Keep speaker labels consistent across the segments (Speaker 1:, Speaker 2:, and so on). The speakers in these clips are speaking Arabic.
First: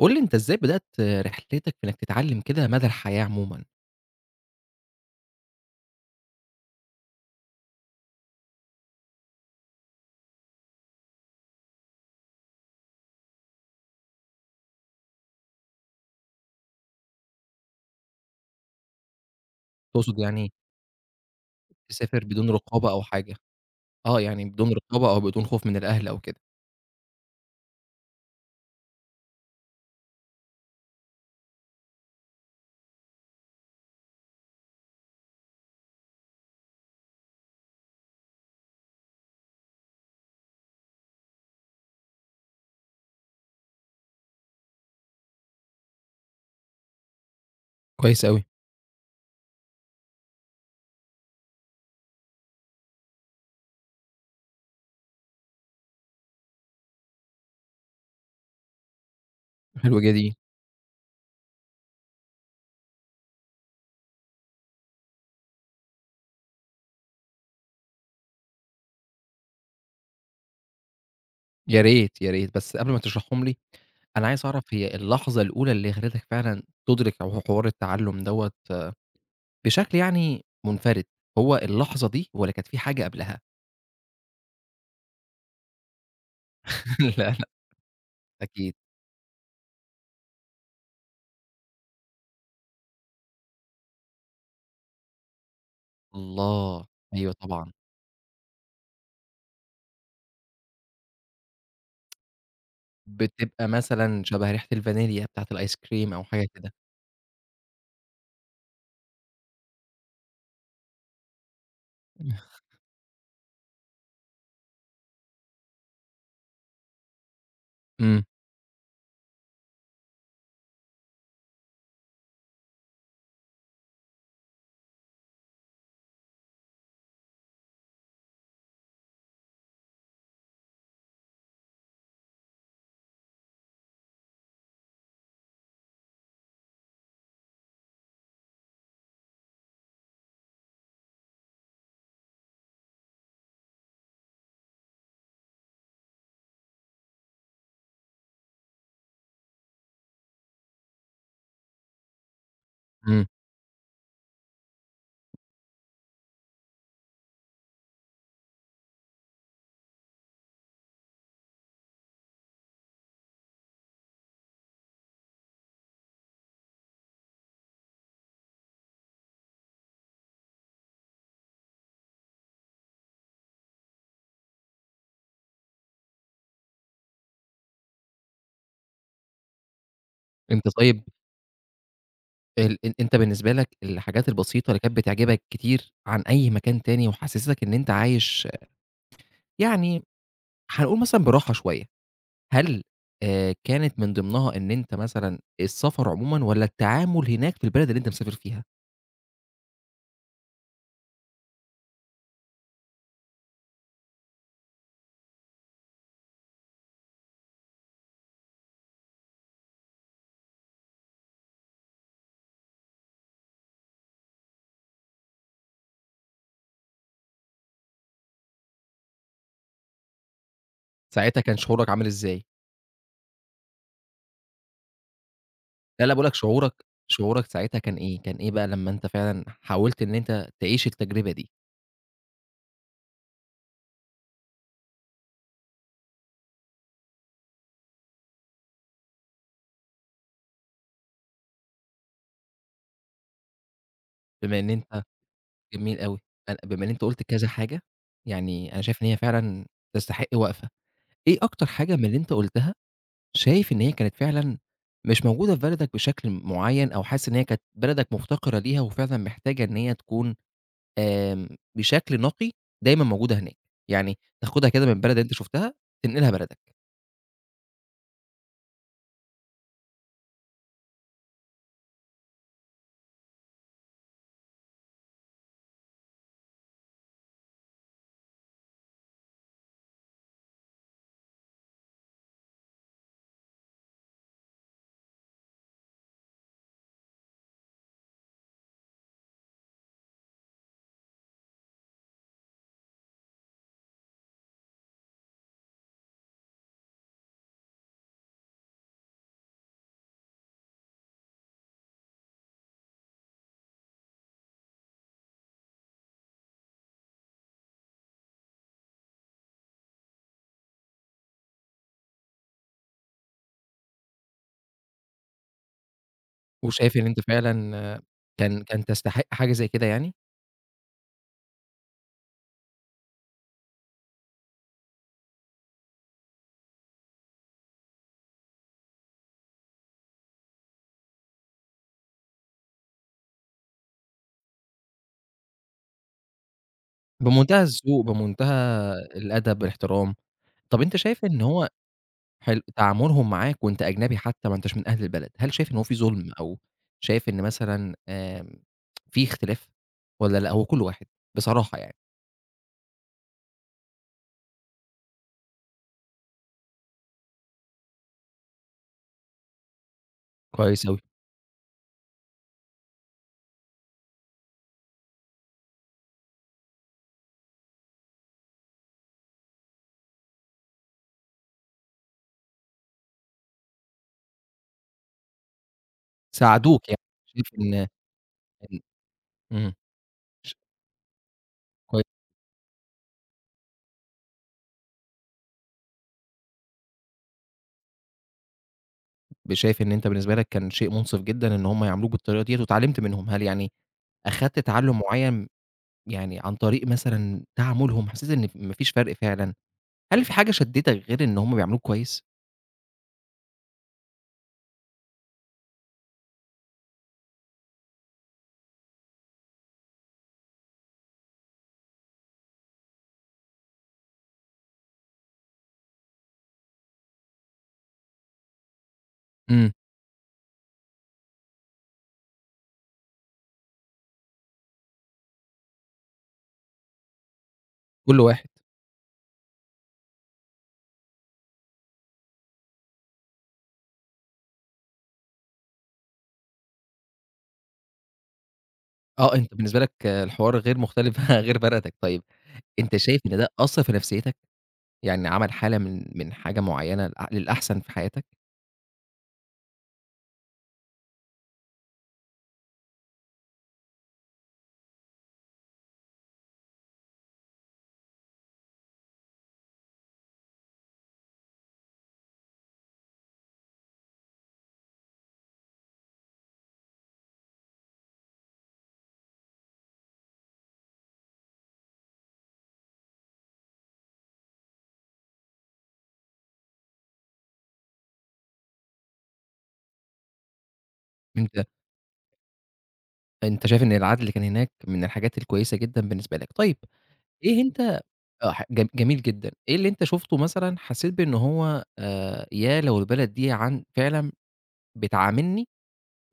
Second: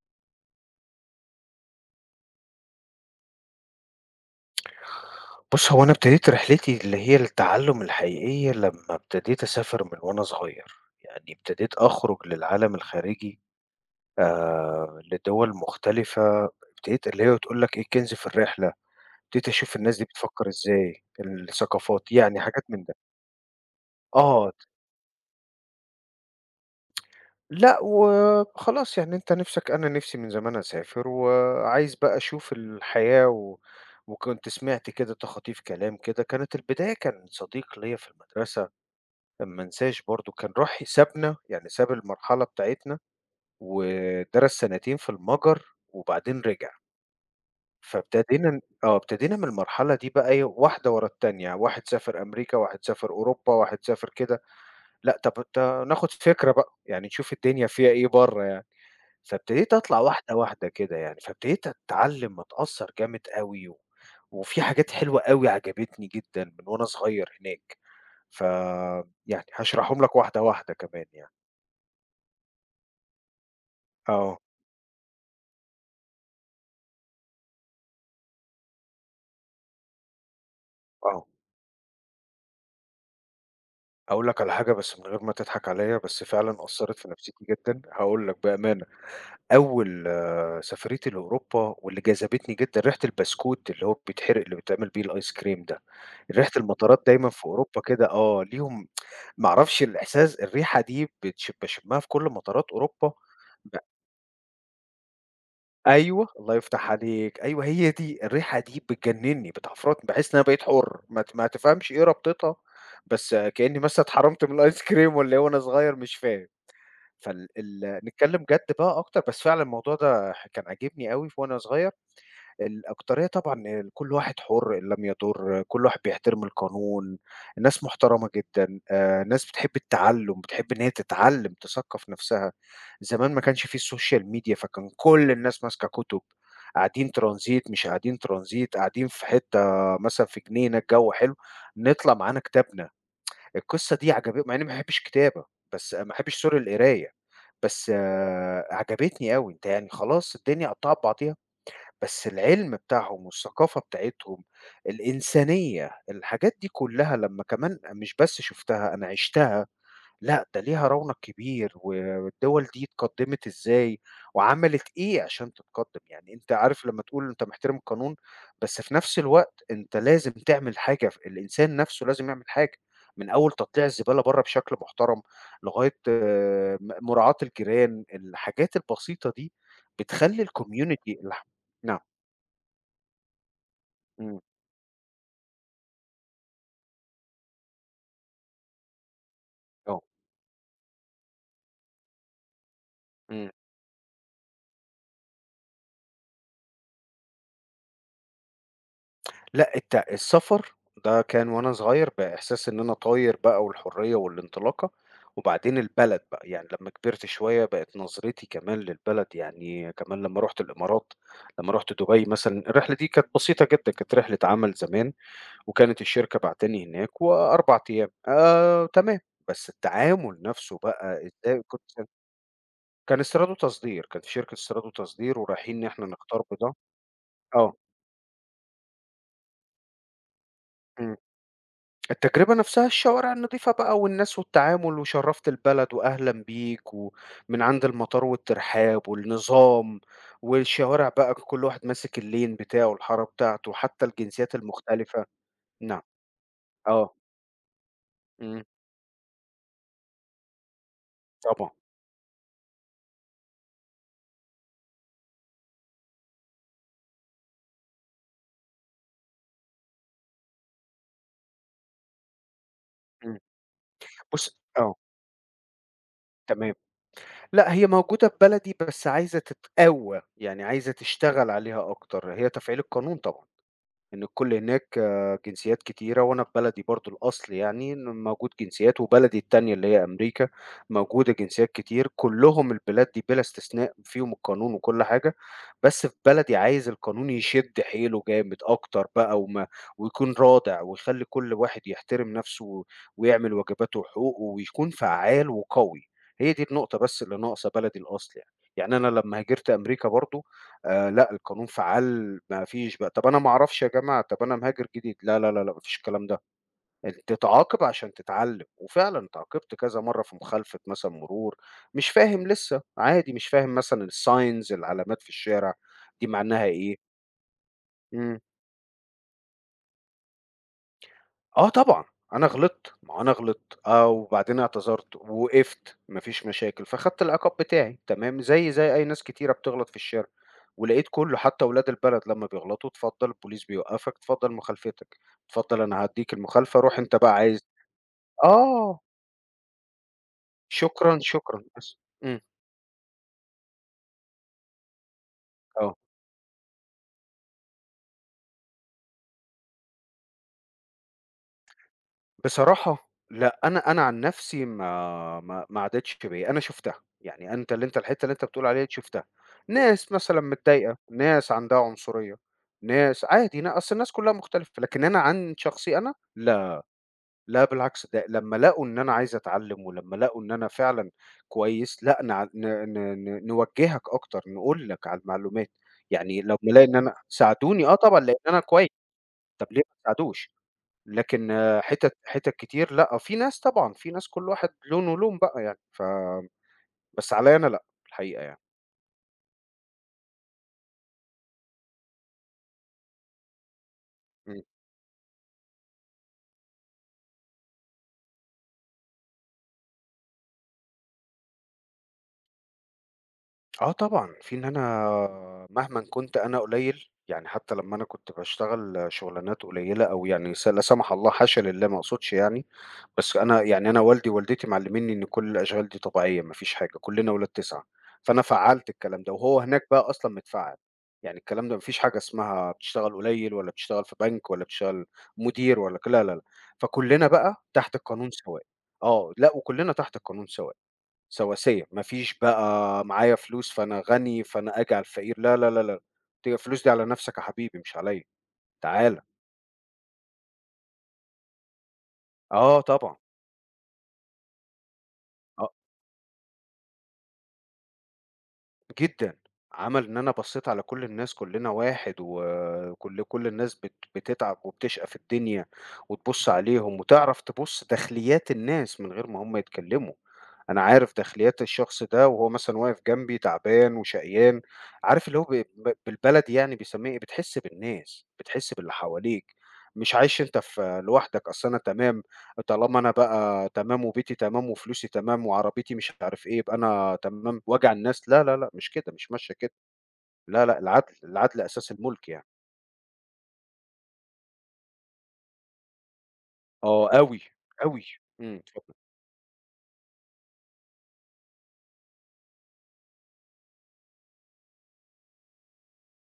Speaker 1: قُل لي أنت إزاي بدأت رحلتك في إنك تتعلم كده مدى الحياة عمومًا؟
Speaker 2: بُص، هو أنا ابتديت رحلتي اللي هي التعلُّم الحقيقية لمّا ابتديت أسافر من وأنا صغير، يعني ابتديت أخرُج للعالم الخارجي آآ لدول مختلفة، ابتديت اللي هي تقول لك إيه الكنز في الرحلة، ابتديت أشوف الناس دي
Speaker 1: تقصد
Speaker 2: بتفكّر
Speaker 1: يعني
Speaker 2: إزاي، الثقافات،
Speaker 1: تسافر
Speaker 2: يعني
Speaker 1: بدون
Speaker 2: حاجات من
Speaker 1: رقابة
Speaker 2: ده.
Speaker 1: أو حاجة، آه، يعني
Speaker 2: آه،
Speaker 1: بدون رقابة أو بدون خوف من الأهل أو كده،
Speaker 2: لأ وخلاص يعني أنت نِفْسك أنا نِفْسي من زمان أسافر وعايز بقى أشوف الحياة و وكنت سمعت كده تخاطيف كلام كده، كانت البداية كان صديق ليّا في المدرسة ما انساش برضه كان راح سابنا، يعني ساب المرحلة بتاعتنا ودرس 2 سنتين في المَجَر وبعدين رجع،
Speaker 1: كويس أوي،
Speaker 2: فابتدينا ن آه، ابتدينا من المرحلة دي بقى إيه، واحدة ورا التانية، واحد سافر أمريكا، واحد سافر أوروبا، واحد سافر كده، لأ طب ناخد فكرة بقى، يعني نشوف الدنيا فيها إيه برّه يعني، فابتديت أطلع
Speaker 1: حلوة جدًا دي،
Speaker 2: واحدة، واحدة كده يعني، فابتديت أتعلم وأتأثّر جامد أوي وفي حاجات حلوة أوي عجبتني جدًا من وأنا صغير هناك، ف يعني هاشرحهم لك واحدة، واحدة كمان يعني.
Speaker 1: يا ريت، يا ريت، بس قبل ما تشرحهم لي، أنا
Speaker 2: آه،
Speaker 1: عايز أعرف هي اللحظة الأولى اللي خلّتك فعلًا تُدرك حوار التعلم دوّة بشكل يعني منفرد،
Speaker 2: آه،
Speaker 1: هو اللحظة دي والّا كانت في حاجة قبلها؟
Speaker 2: هاقول لك على حاجة بس من غير ما تضحك عليَّ، بس فعلًا أثّرت في
Speaker 1: لا،
Speaker 2: نفسيتي
Speaker 1: لأ،
Speaker 2: جدًا، هاقول لك
Speaker 1: أكيد،
Speaker 2: بأمانة، أول سفريتي لأوروبا واللي جذبتني جدًا ريحة البسكوت اللي هو بيتحرق اللي بيتعمل بيه الآيس كريم ده، ريحة
Speaker 1: الله!
Speaker 2: المطارات دايمًا
Speaker 1: أيوه
Speaker 2: في
Speaker 1: طبعًا،
Speaker 2: أوروبا كده آه، ليهم ما أعرفش الإحساس الريحة دي باشمها في كل مطارات أوروبا.
Speaker 1: بتبقى مثلًا شبه ريحة الفانيليا بتاعة الآيس كريم أو
Speaker 2: أيوه،
Speaker 1: حاجة
Speaker 2: الله
Speaker 1: كده،
Speaker 2: يفتح عليك، أيوه هي دي، الريحة دي بتجننّي، بتعفرتني، باحس إن أنا بقيت حُر، ما تفهمش إيه رابطتها، بس كإنّي مثلًا اتحرمت من الآيس كريم والّا إيه وأنا صغير مش فاهم، فال ال
Speaker 1: إمم.
Speaker 2: نتكلّم جَد بقى أكتر، بس فعلًا الموضوع ده كان عاجبني أوي وأنا صغير. الأكترية طبعًا كل واحد حُر إن لم يضُر، كل واحد بيحترم القانون، الناس محترمة جدًا، ناس بتحب التعلُّم، بتحب إن هي تتعلّم، تثقّف نَفْسها. زمان ما كانش في السوشيال ميديا، فكان كل الناس ماسكة كُتب، قاعدين ترانزيت، مش قاعدين ترانزيت، قاعدين في حتّة مثلًا في جنينة، الجو حلو، نطلع معانا كتابنا. القصة دي عجب مع إنّي ما باحبّش الكتابة، بس ما باحبّش sorry القراية، بس آه، عجبتني أوي. أنت يعني خلاص الدنيا قطّعت بعضيها. بس العلم
Speaker 1: إمم،
Speaker 2: بتاعهم والثقافة بتاعتهم، الإنسانية، الحاجات دي كلّها لمّا كمان مش بس شُفتها، أنا عِشتها، لأ ده ليها رونق كبير والدول دي اتقدّمت إزاي وعملت إيه عشان تتقدّم، يعني أنت عارف لمّا تقول أنت محترم القانون، بس في نفس الوقت أنت لازم تعمل حاجة الإنسان نفسه لازم يعمل حاجة، من أول تطليع الزبالة برّه بشكل محترم، لغاية مراعاة الجيران، الحاجات البسيطة دي بتخلّي
Speaker 1: أنت طيب
Speaker 2: الcommunity نعم.
Speaker 1: ال أن أنت بالنسبة لك الحاجات
Speaker 2: إمم،
Speaker 1: البسيطة اللي كانت بتعجبك كتير عن أي مكان تاني وحسستك إن أنت عايش
Speaker 2: آه،
Speaker 1: يعني هنقول مثلًا براحة شوية، هل
Speaker 2: إمم،
Speaker 1: كانت من ضمنها إن أنت مثلًا السفر عمومًا والّا التعامل هناك في البلد اللي أنت مسافر فيها؟
Speaker 2: لأ الت السفر ده كان وأنا صغير بإحساس إن أنا طاير بقى والحرية والانطلاقة، وبعدين البلد بقى، يعني لمّا كبرت شوية بقت نظرتي كمان للبلد يعني كمان لمّا رُحت الإمارات، لمّا رُحت دبي مثلًا، الرحلة دي كانت بسيطة جدًا، كانت رحلة عمل زمان وكانت الشركة باعتاني هناك و4 أيام تمام، بس التعامل نفسه بقى.
Speaker 1: ساعتها كان
Speaker 2: إزاي كنت
Speaker 1: شعورك عامل إزاي؟
Speaker 2: كان استيراد وتصدير، كان في شركة استيراد وتصدير ورايحين إن
Speaker 1: لا،
Speaker 2: إحنا
Speaker 1: لأ باقول لك
Speaker 2: نختار بضاعة.
Speaker 1: شعورك شعورك
Speaker 2: آه،
Speaker 1: ساعتها كان إيه، كان إيه بقى لمّا أنت فعلًا حاولت إن أنت تعيش
Speaker 2: إمم.
Speaker 1: التجربة دي؟
Speaker 2: التجربة نفسها الشوارع النضيفة بقى والناس والتعامل وشرفت البلد وأهلا بيك ومن عند المطار والترحاب والنظام والشوارع بقى كل واحد ماسك اللين بتاعه الحارة بتاعته حتى الجنسيات
Speaker 1: بما إن أنت
Speaker 2: المختلفة.
Speaker 1: جميل
Speaker 2: نعم.
Speaker 1: أوي، بما إن أنت
Speaker 2: آه.
Speaker 1: قُلت كذا حاجة،
Speaker 2: إمم،
Speaker 1: يعني أنا شايف إن هي فعلًا تستحق وقفة. إيه أكتر
Speaker 2: طبعًا.
Speaker 1: حاجة من اللي أنت قُلتها شايف إن هي كانت فعلًا مش موجودة في بلدك بشكل معيّن أو حاسس إن هي كانت بلدك مُفتقرة ليها وفعلًا محتاجة إن هي تكون آمم بشكل نقي دايمًا
Speaker 2: إمم،
Speaker 1: موجودة هناك، يعني
Speaker 2: بُص
Speaker 1: تاخدها كده من
Speaker 2: آه،
Speaker 1: البلد اللي أنت شُفتها تنقلها بلدك،
Speaker 2: تمام، لأ هي موجودة في بلدي بس عايزة تتقوّى، يعني عايزة تشتغل عليها أكتر، هي تفعيل القانون طبعًا. إن الكل هناك آه، جنسيات كتيرة، وأنا في بلدي برضه الأصل يعني إن موجود جنسيات، وبلدي التانية اللي هي أمريكا موجودة جنسيات كتير، كلّهم البلاد دي بلا استثناء فيهم القانون وكل حاجة، بس في بلدي عايز القانون يشد حيله جامد أكتر بقى ويكون رادع ويخلّي كل واحد يحترم نَفْسه و- ويعمل واجباته وحقوقه ويكون فعّال وقوي، هي دي النقطة بس اللي ناقصة بلدي الأصل يعني. يعني أنا لمّا هاجرت أمريكا برضه لأ، القانون فعّال ما فيش بقى طَب أنا ما أعرفش يا جماعة، طَب أنا مهاجر جديد، لا، لا، لا، لا، ما فيش الكلام ده، أنت تعاقب عشان تتعلّم، وفعلًا اتعاقبت كذا مرّة في مخالفة مثلًا مرور، مش فاهم لسه، عادي مش فاهم مثلًا الsigns العلامات في الشارع دي معناها
Speaker 1: وشايف
Speaker 2: إيه.
Speaker 1: إن أنت فعلًا آه،
Speaker 2: إمم.
Speaker 1: كان تستحق حاجة زي كده يعني؟
Speaker 2: آه طبعًا، أنا غلطت، ما هو أنا غلطت آه، وبعدين اعتذرت ووقفت، ما فيش مشاكل، فخدت العقاب بتاعي تمام، زيي زي أي ناس كتيرة بتغلط في الشارع، ولقيت كُلّه حتى ولاد البلد لمّا بيغلطوا اتفضل البوليس بيوقّفك، اتفضل مخالفتك، اتفضل أنا هادّيك المخالفة، روح أنت بقى
Speaker 1: بمنتهى
Speaker 2: عايز.
Speaker 1: الذوق، بمنتهى
Speaker 2: آه،
Speaker 1: الأدب، الاحترام. طَب أنت
Speaker 2: شكرًا،
Speaker 1: شايف إن
Speaker 2: شكرًا
Speaker 1: هو
Speaker 2: بس. إمم،
Speaker 1: حلو، تعاملهم معاك وأنت أجنبي حتى ما أنتاش من أهل البلد، هل شايف إن هو في
Speaker 2: آه.
Speaker 1: ظُلم أو شايف إن مثلًا آمم في اختلاف والّا لأ هو كل واحد؟ بصراحة يعني،
Speaker 2: بصراحة لأ، أنا عن نفسي ما عدِّتش بيّا، أنا شُفتها، يعني أنت اللي أنت الحتّة اللي أنت بتقول عليها دي شُفتها، ناس مثلًا
Speaker 1: كويس
Speaker 2: متضايقة،
Speaker 1: أوي،
Speaker 2: ناس عندها عنصرية، ناس عادي أصل الناس كلّها مختلفة، لكن أنا عن شخصي أنا لأ، لأ بالعكس ده لمّا لقوا إن أنا عايز أتعلّم ولمّا لقوا إن أنا فعلًا كويس، لأ نع ن ن ن نوجّهك أكتر، نقول لك على المعلومات، يعني لمّا ألاقي
Speaker 1: ساعدوك
Speaker 2: إن
Speaker 1: يعني
Speaker 2: أنا
Speaker 1: شايف إن
Speaker 2: ساعدوني آه طبعًا، لإن أنا
Speaker 1: إن
Speaker 2: كويس، طَب
Speaker 1: إمم،
Speaker 2: ليه ما تساعدوش؟
Speaker 1: ش
Speaker 2: لكن آه،
Speaker 1: كوي
Speaker 2: حِتت كتير لأ، في ناس طبعًا، في ناس كل واحد لونه لون ولون بقى يعني، بس عليّا أنا لأ، الحقيقة يعني.
Speaker 1: شايف إن أنت بالنسبة لك كان شيء مُنصِف جدًا إن هم يعاملوك بالطريقة ديّة واتعلمت منهم، هل يعني أخدت
Speaker 2: إمم.
Speaker 1: تعلُّم معيّن يعني عن طريق مثلًا تعاملهم، حسيت إن ما فيش فرق فعلًا؟ هل في حاجة شدّتك غير إن هم بيعاملوك كويس؟
Speaker 2: آه طبعًا، في إن أنا مهمًا كنت أنا قليل، يعني حتى لمّا أنا كنت باشتغل شغلانات قليلة أو يعني لا سمح الله حاشا لله ما أقصدش يعني، بس أنا يعني أنا والدي ووالدتي معلمينّي إن كل الأشغال دي طبيعية ما فيش حاجة، كلنا ولاد 9. فأنا فعّلت الكلام ده، وهو
Speaker 1: إمم،
Speaker 2: هناك بقى أصلًا متفعّل، يعني الكلام ده ما فيش حاجة اسمها بتشتغل قليل والّا بتشتغل في بنك والّا بتشتغل مدير والّا ك لا، لا، لأ، فكلنا بقى تحت
Speaker 1: كل
Speaker 2: القانون
Speaker 1: واحد.
Speaker 2: سواء، آه، لأ وكلنا تحت القانون سواء. سواسية، ما فيش بقى معايا فلوس فأنا غني، فأنا آجي على الفقير، لا، لا، لا، لا، دي الفلوس دي على نَفْسك يا حبيبي مش عليّا، تعالَ.
Speaker 1: آه، أنت بالنسبة لك الحوار غير مختلف غير بلدك، طيب
Speaker 2: آه
Speaker 1: أنت
Speaker 2: طبعًا،
Speaker 1: شايف إن ده أثّر في نفسيتك؟ يعني عمل حالة من حاجة معيّنة لأ للأحسن في حياتك؟
Speaker 2: جدًا، عمل إن أنا بصّيت على كل الناس كلنا واحد، وكل الناس بتتعب وبتشقى في الدنيا، وتبُص عليهم وتعرف تبُص داخليات الناس من غير ما هم يتكلموا، أنا عارف داخليات الشخص ده وهو مثلًا واقف جنبي تعبان وشقيان، عارف اللي هو ب ب بالبلدي يعني بيسمّيها إيه، بتحس بالناس، بتحس باللي حواليك، مش عايش أنت في لوحدك، أصل أنا تمام طالما أنا بقى تمام وبيتي تمام وفلوسي تمام وعربيتي مش عارف إيه، يبقى أنا تمام وأجي على الناس، لا، لا، لأ، مش كده، مش ماشية كده، لا، لأ، العدل، العدل
Speaker 1: أنت
Speaker 2: أساس الملك يعني،
Speaker 1: أنت شايف إن العدل اللي كان هناك من الحاجات الكويسة جدًا بالنسبة لك، طيب
Speaker 2: آه أوي،
Speaker 1: إيه أنت
Speaker 2: أوي،
Speaker 1: آه،
Speaker 2: إمم،
Speaker 1: ح ج
Speaker 2: اتفضل.
Speaker 1: جميل جدًا، إيه اللي أنت شُفته مثلًا حسّيت بإن هو يا لو البلد دي عن فعلًا بتعاملني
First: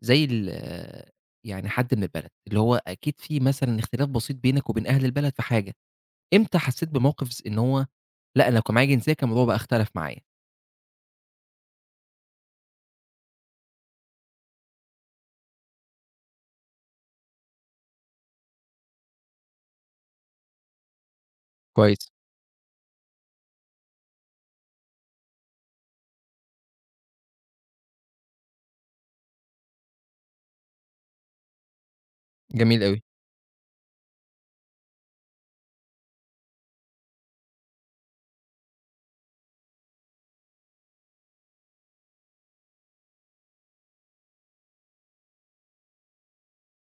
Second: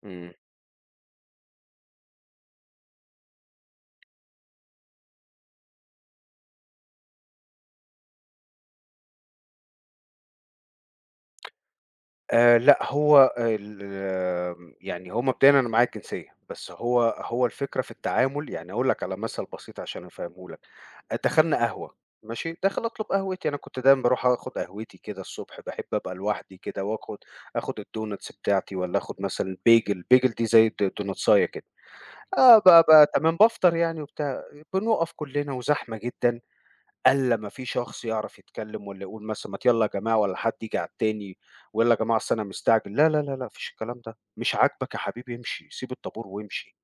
Speaker 1: زي
Speaker 2: إمم،
Speaker 1: آه، يعني حد من البلد، اللي هو أكيد في مثلًا اختلاف بسيط بينك وبين أهل البلد في حاجة. إمتى حسّيت بموقف إن هو لأ، أنا لو كان معايا جنسية كان الموضوع بقى اختلف معايا؟
Speaker 2: لأ هو ال آمم، يعني هو مبدئيًا أنا معايا الجنسية، بس هو الفكرة في التعامل، يعني هاقول لك على مثل بسيط عشان أفهمه لك. دخلنا قهوة،
Speaker 1: كويس،
Speaker 2: ماشي، داخل أطلب قهوتي، أنا كنت دايمًا باروح آخد قهوتي كده الصبح، باحب أبقى لوحدي كده وآخد الdonuts بتاعتي والّا آخد مثلًا bagel، bagel دي زي دونتساية كده، آه، ب
Speaker 1: جميل أوي.
Speaker 2: ب تمام بافطر يعني وبتاع، بنقف كلنا وزحمة جدًا، ألا ما في شخص يعرف يتكلم والّا يقول مثلًا ما يالّا يا جماعة والّا حد ييجي على التاني ويالّا يا جماعة أصل أنا مستعجل، لا، لا، لا، لا، ما فيش الكلام ده، مش عاجبك يا حبيبي امشي، سيب الطابور وامشي.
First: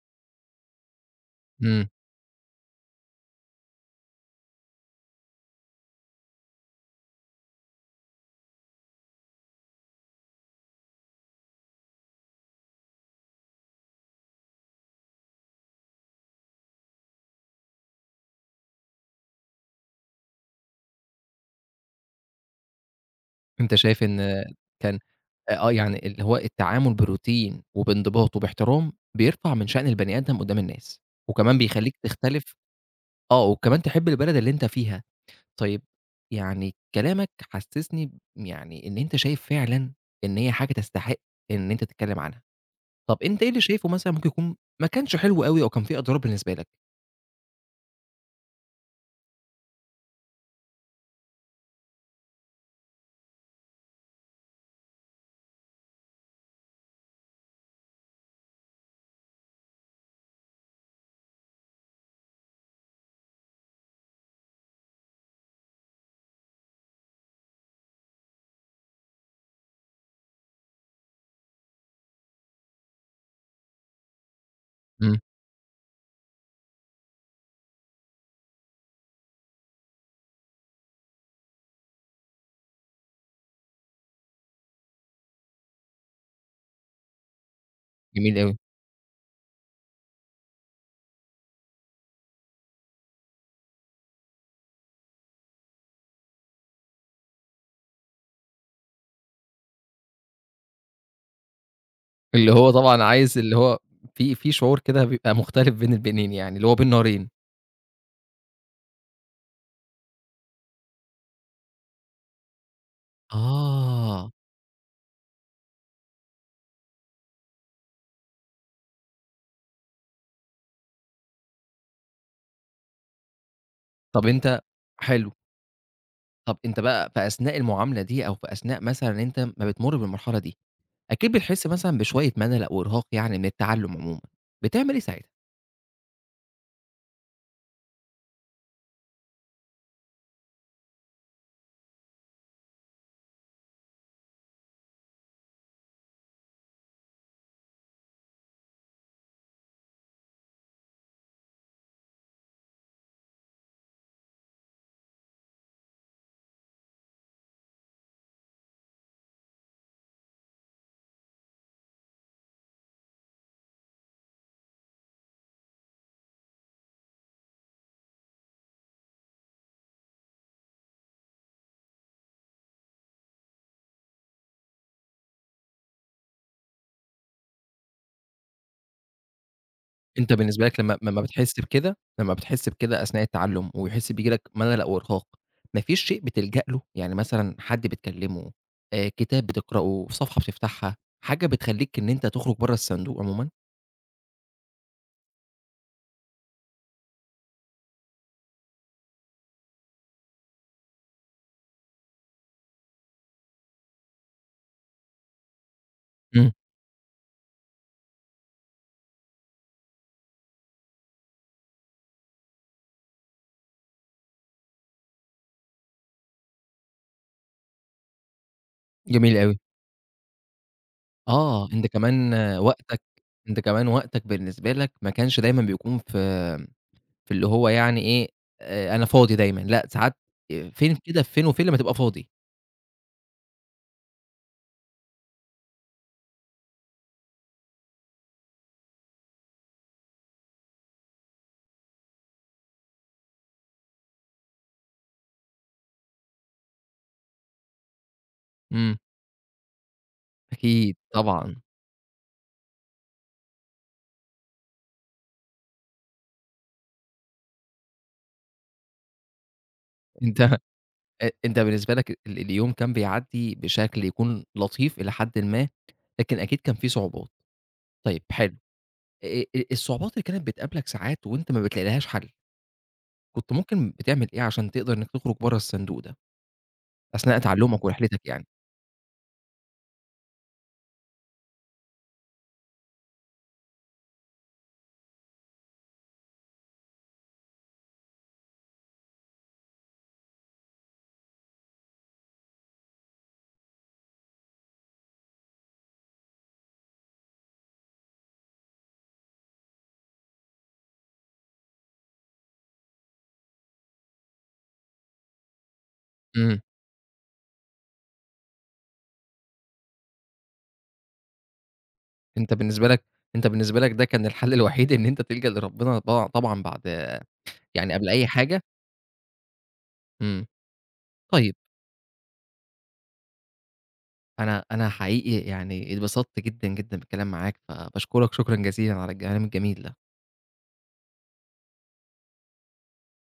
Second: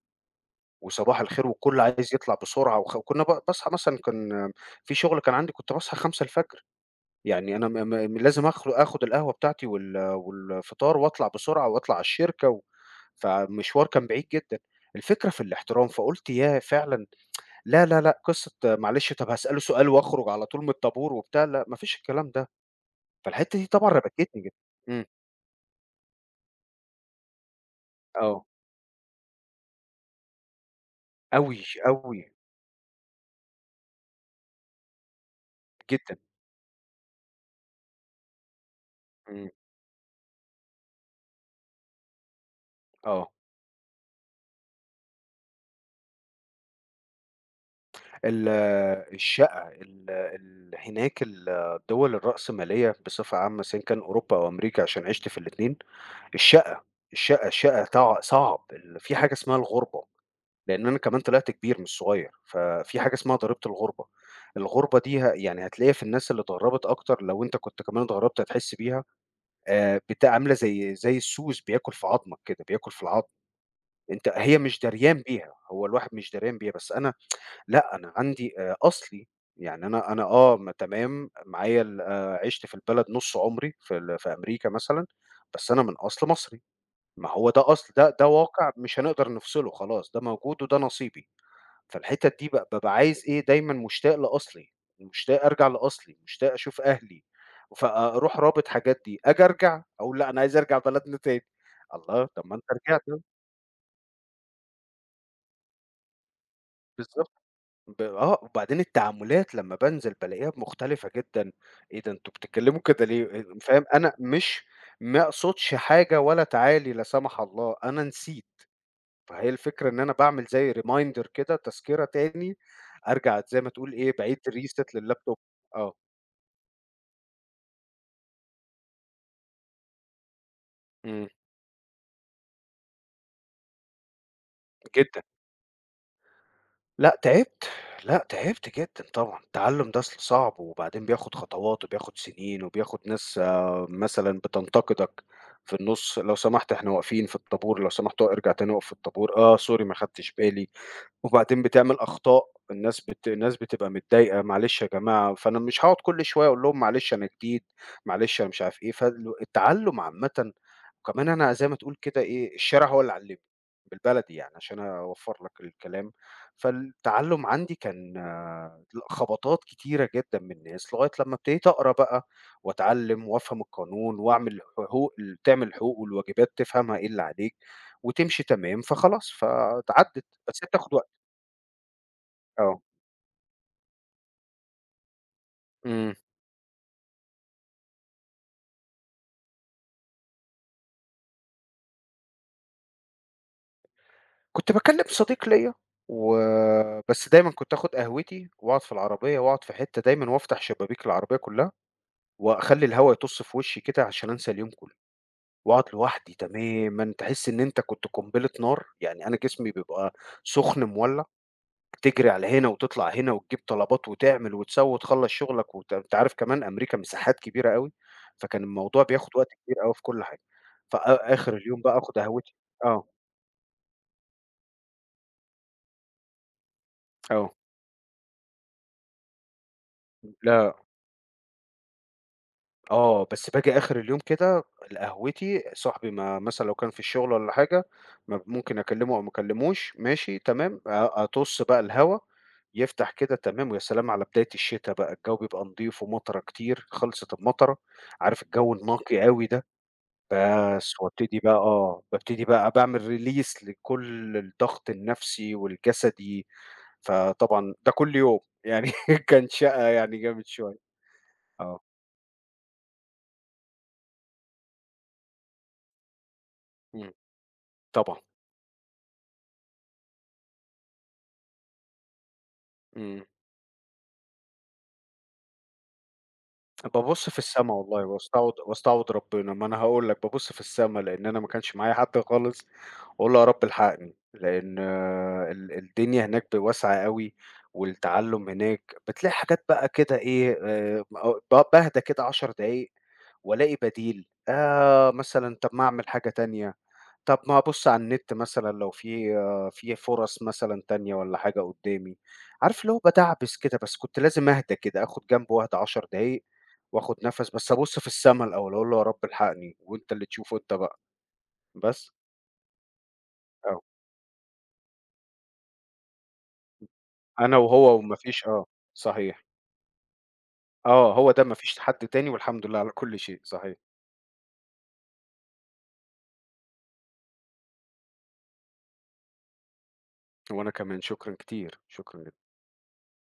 Speaker 2: وصباح الخير والكل
Speaker 1: إمم،
Speaker 2: عايز يطلع بسرعة وخ وكنّا ب باصحى مثلًا كان في شغل كان عندي كنت باصحى 5:00، يعني أنا م م لازم آخُد القهوة بتاعتي والفطار وأطلع بسرعة وأطلع على الشركة فالمشوار كان بعيد جدًا. الفكرة في الاحترام، فقُلت ياه! فعلًا لا، لا، لأ، قصة آه، معلش طَب هاسأله سؤال وأخرج على طول من الطابور وبتاع، لأ ما فيش الكلام ده. فالحتّة دي
Speaker 1: أنت
Speaker 2: طبعًا
Speaker 1: شايف
Speaker 2: ربكِتني
Speaker 1: إن
Speaker 2: جدًا.
Speaker 1: كان
Speaker 2: إمم.
Speaker 1: آه، يعني اللي هو التعامل بروتين وبانضباط
Speaker 2: آه.
Speaker 1: وباحترام بيرفع من شأن البني آدم قدّام الناس، وكمان
Speaker 2: أوي،
Speaker 1: بيخلّيك
Speaker 2: أوي،
Speaker 1: تختلف آه، وكمان تحب البلد اللي أنت فيها. طيب
Speaker 2: جدًا.
Speaker 1: يعني كلامك حسّسني يعني إن أنت شايف
Speaker 2: إمم.
Speaker 1: فعلًا إن هي حاجة تستحق إن أنت تتكلّم عنها. طَب
Speaker 2: آه.
Speaker 1: أنت إيه اللي شايفه مثلًا ممكن يكون ما كانش حلو أوي أو كان في أضرار بالنسبة لك؟
Speaker 2: ال الشقة ال ال هناك الدول الرأسمالية بصفة عامة سواء كان أوروبا أو أمريكا عشان عِشت في الاتنين، الشقة، الشقة صعب في حاجة اسمها الغُربة، لإن أنا كمان طلعت كبير مش صغير، ففي حاجة اسمها ضريبة الغُربة، الغُربة دي يعني هتلاقيها في الناس اللي اتغرّبت أكتر لو أنت كنت كمان اتغرّبت هتحس بيها، عاملة زي السوس بياكل في عضمك كده، بياكل في العضم، أنت هي مش
Speaker 1: إمم،
Speaker 2: داريان بيها، هو الواحد مش داريان بيها، بس أنا لأ، أنا عندي أصلي، يعني أنا آه، تمام معايا ال عِشت في البلد نُص عُمري في في أمريكا مثلًا، بس أنا من أصل مصري، ما هو ده أصل ده
Speaker 1: جميل أوي.
Speaker 2: واقع مش هنقدر نفصله خلاص، ده موجود وده نصيبي، فالحتت دي بابقى عايز إيه، دايمًا مشتاق لأصلي، مشتاق أرجع لأصلي، مشتاق أشوف أهلي، فأروح رابط حاجات دي، آجي أرجع أقول لأ، أنا عايز أرجع بلدنا تاني، الله! طب
Speaker 1: اللي
Speaker 2: ما أنت
Speaker 1: هو
Speaker 2: رجعت
Speaker 1: طبعًا
Speaker 2: أهو،
Speaker 1: عايز اللي هو في في شعور كده بيبقى مختلف بين البنين يعني، اللي هو بين نارين.
Speaker 2: بالضبط. ب آه، وبعدين التعاملات لمّا بانزل بالاقيها مختلفة جدًا، إيه ده أنتم بتتكلموا كده ليه؟ فاهم، أنا
Speaker 1: آه.
Speaker 2: مش ما اقصدش حاجة ولا تعالي لا سمح الله، أنا نسيت، فهي الفكرة إن أنا باعمل زي reminder كده تذكرة تاني، أرجع زي ما تقول إيه
Speaker 1: طب
Speaker 2: باعيد
Speaker 1: أنت
Speaker 2: reset
Speaker 1: حلو،
Speaker 2: لللابتوب. آه،
Speaker 1: طب أنت بقى في أثناء المعاملة دي أو في أثناء مثلًا إن أنت ما بتمُر بالمرحلة دي،
Speaker 2: إمم،
Speaker 1: أكيد بتحس مثلًا بشوية ملل أو إرهاق يعني من التعلُّم عمومًا، بتعمل إيه
Speaker 2: جدًا.
Speaker 1: ساعتها؟
Speaker 2: لأ تعبت، لأ تعبت جدًا طبعًا، التعلُّم ده أصل صعب، وبعدين بياخد خطوات وبياخد سنين وبياخد ناس آه، مثلًا بتنتقدك في النُص، لو سمحت إحنا واقفين في الطابور، لو سمحت ارجع تاني اقف في الطابور، آه sorry ما خدتش بالي. وبعدين بتعمل أخطاء، الناس بتبقى متضايقة، معلش يا جماعة، فأنا مش هاقعد كل شوية أقول لهم معلش أنا جديد، معلش أنا مش عارف إيه، التعلُّم عامةً وكمان أنا زي ما تقول كده إيه، الشارع هو اللي علّمني، بالبلدي يعني عشان أوفّر لك الكلام، فالتعلُّم عندي كان لأ خبطات كتيرة جدًا من الناس، لغاية لمّا ابتديت أقرا بقى وأتعلّم وأفهم القانون وأعمل حقوق تعمل الحقوق والواجبات، تفهمها إيه اللي عليك وتمشي تمام، فخلاص فاتعدِّت،
Speaker 1: أنت
Speaker 2: بس
Speaker 1: بالنسبة
Speaker 2: هي
Speaker 1: لك
Speaker 2: بتاخد
Speaker 1: لمّا
Speaker 2: وقت.
Speaker 1: بتحس بكده، لمّا بتحس
Speaker 2: آه،
Speaker 1: بكده أثناء التعلُّم ويحس بييجي لك ملل أو إرهاق، ما فيش
Speaker 2: إمم،
Speaker 1: شيء بتلجأ له؟ يعني مثلًا حد بتكلّمه، كتاب بتقرأه، صفحة بتفتحها، حاجة بتخلّيك إن أنت تخرج برّه الصندوق عمومًا؟
Speaker 2: كنت باكلّم صديق ليّا و بس دايمًا كنت آخُد قهوتي وأقعد في العربية وأقعد في حتّة دايمًا وأفتح شبابيك العربية كلّها وأخلّي الهوا يطُّص في وشّي كده عشان أنسى اليوم كلّه وأقعد لوحدي
Speaker 1: إمم،
Speaker 2: تمامًا، تحس إن أنت كنت قنبلة نار، يعني أنا جسمي بيبقى سُخن مولّع، تجري على هنا وتطلع هنا وتجيب طلبات وتعمل وتسوّي وتخلّص شُغلك أنت عارف كمان أمريكا مساحات كبيرة أوي، فكان الموضوع بياخُد
Speaker 1: جميل
Speaker 2: وقت
Speaker 1: أوي.
Speaker 2: كبير أوي في كل حاجة، آخِر
Speaker 1: آه،
Speaker 2: اليوم
Speaker 1: أنت
Speaker 2: بقى آخُد
Speaker 1: كمان
Speaker 2: قهوتي.
Speaker 1: وقتك
Speaker 2: آه،
Speaker 1: أنت كمان وقتك بالنسبة لك ما كانش دايمًا بيكون في في اللي
Speaker 2: آه،
Speaker 1: هو يعني إيه، أنا فاضي دايمًا، لأ ساعات
Speaker 2: لا
Speaker 1: فين كده فين وفين لمّا تبقى فاضي.
Speaker 2: آه، بس باجي آخر اليوم كده قهوتي، صاحبي ما مثلًا لو كان في الشغل والّا حاجة ما ممكن أكلمه أو ما أكلموش ماشي تمام، أطُص بقى الهوا يفتح كده تمام، ويا سلام على بداية الشتا بقى، الجو بيبقى نضيف ومطرة كتير، خلصت المطرة، عارف الجو
Speaker 1: إمم.
Speaker 2: النقي أوي ده، بس
Speaker 1: أكيد،
Speaker 2: وابتدي بقى
Speaker 1: طبعًا.
Speaker 2: آه، بابتدي بقى باعمل release لكل الضغط النفسي والجسدي، فطبعًا ده كل يوم يعني كان شقة يعني
Speaker 1: أنت
Speaker 2: جامد شوية،
Speaker 1: أنت
Speaker 2: آه،
Speaker 1: بالنسبة لك اليوم كان بيعدّي بشكل يكون لطيف إلى حدٍ ما، لكن أكيد كان في
Speaker 2: إمم،
Speaker 1: صعوبات.
Speaker 2: طبعًا،
Speaker 1: طيب حلو، الصعوبات اللي كانت بتقابلك ساعات وأنت ما بتلاقي لهاش حل،
Speaker 2: إمم.
Speaker 1: كنت ممكن بتعمل إيه عشان تقدر إنك تخرج برّه الصندوق ده،
Speaker 2: بابُص في
Speaker 1: أثناء
Speaker 2: السما
Speaker 1: تعلمك
Speaker 2: والله
Speaker 1: ورحلتك يعني؟
Speaker 2: واستعوض واستعوض ربنا، ما أنا هاقول لك بابُص في السما لإن أنا ما كانش معايا حد خالص، وأقول له يا رب الحقني، لإن آه، الدنيا هناك واسعة أوي، والتعلُّم هناك بتلاقي حاجات بقى كده إيه، ب باهدى كده 10 دقايق وألاقي بديل، مثلًا طَب ما أعمل حاجة تانية. طب ما هابُص على النت مثلًا لو في آه، في فرص مثلًا تانية والّا حاجة قدّامي، عارف اللي هو بادعبس كده، بس كنت لازم أهدى كده، آخُد جنب واهدى 10 دقايق
Speaker 1: إمم،
Speaker 2: وآخُد نَفَس، بس أبُص في السما الأول، أقول له يا رب الحقني وأنت اللي تشوفه أنت بقى، بس
Speaker 1: أنت بالنسبة لك أنت
Speaker 2: آه،
Speaker 1: بالنسبة لك ده كان الحل الوحيد إن أنت تلجأ لربنا طبعًا طبعًا بعد
Speaker 2: أنا
Speaker 1: يعني
Speaker 2: وهو
Speaker 1: قبل
Speaker 2: وما
Speaker 1: أي
Speaker 2: فيش
Speaker 1: حاجة؟
Speaker 2: آه، صحيح،
Speaker 1: إمم،
Speaker 2: آه، هو ده
Speaker 1: طيب
Speaker 2: ما فيش حد تاني والحمد لله على كل شيء، صحيح،
Speaker 1: أنا أنا حقيقي يعني اتبسطت جدًا، جدًا بالكلام معاك، فباشكرك شكرًا جزيلًا على الكلام الجميل ده.
Speaker 2: وأنا كمان شكرًا كتير، شكرًا جدًا.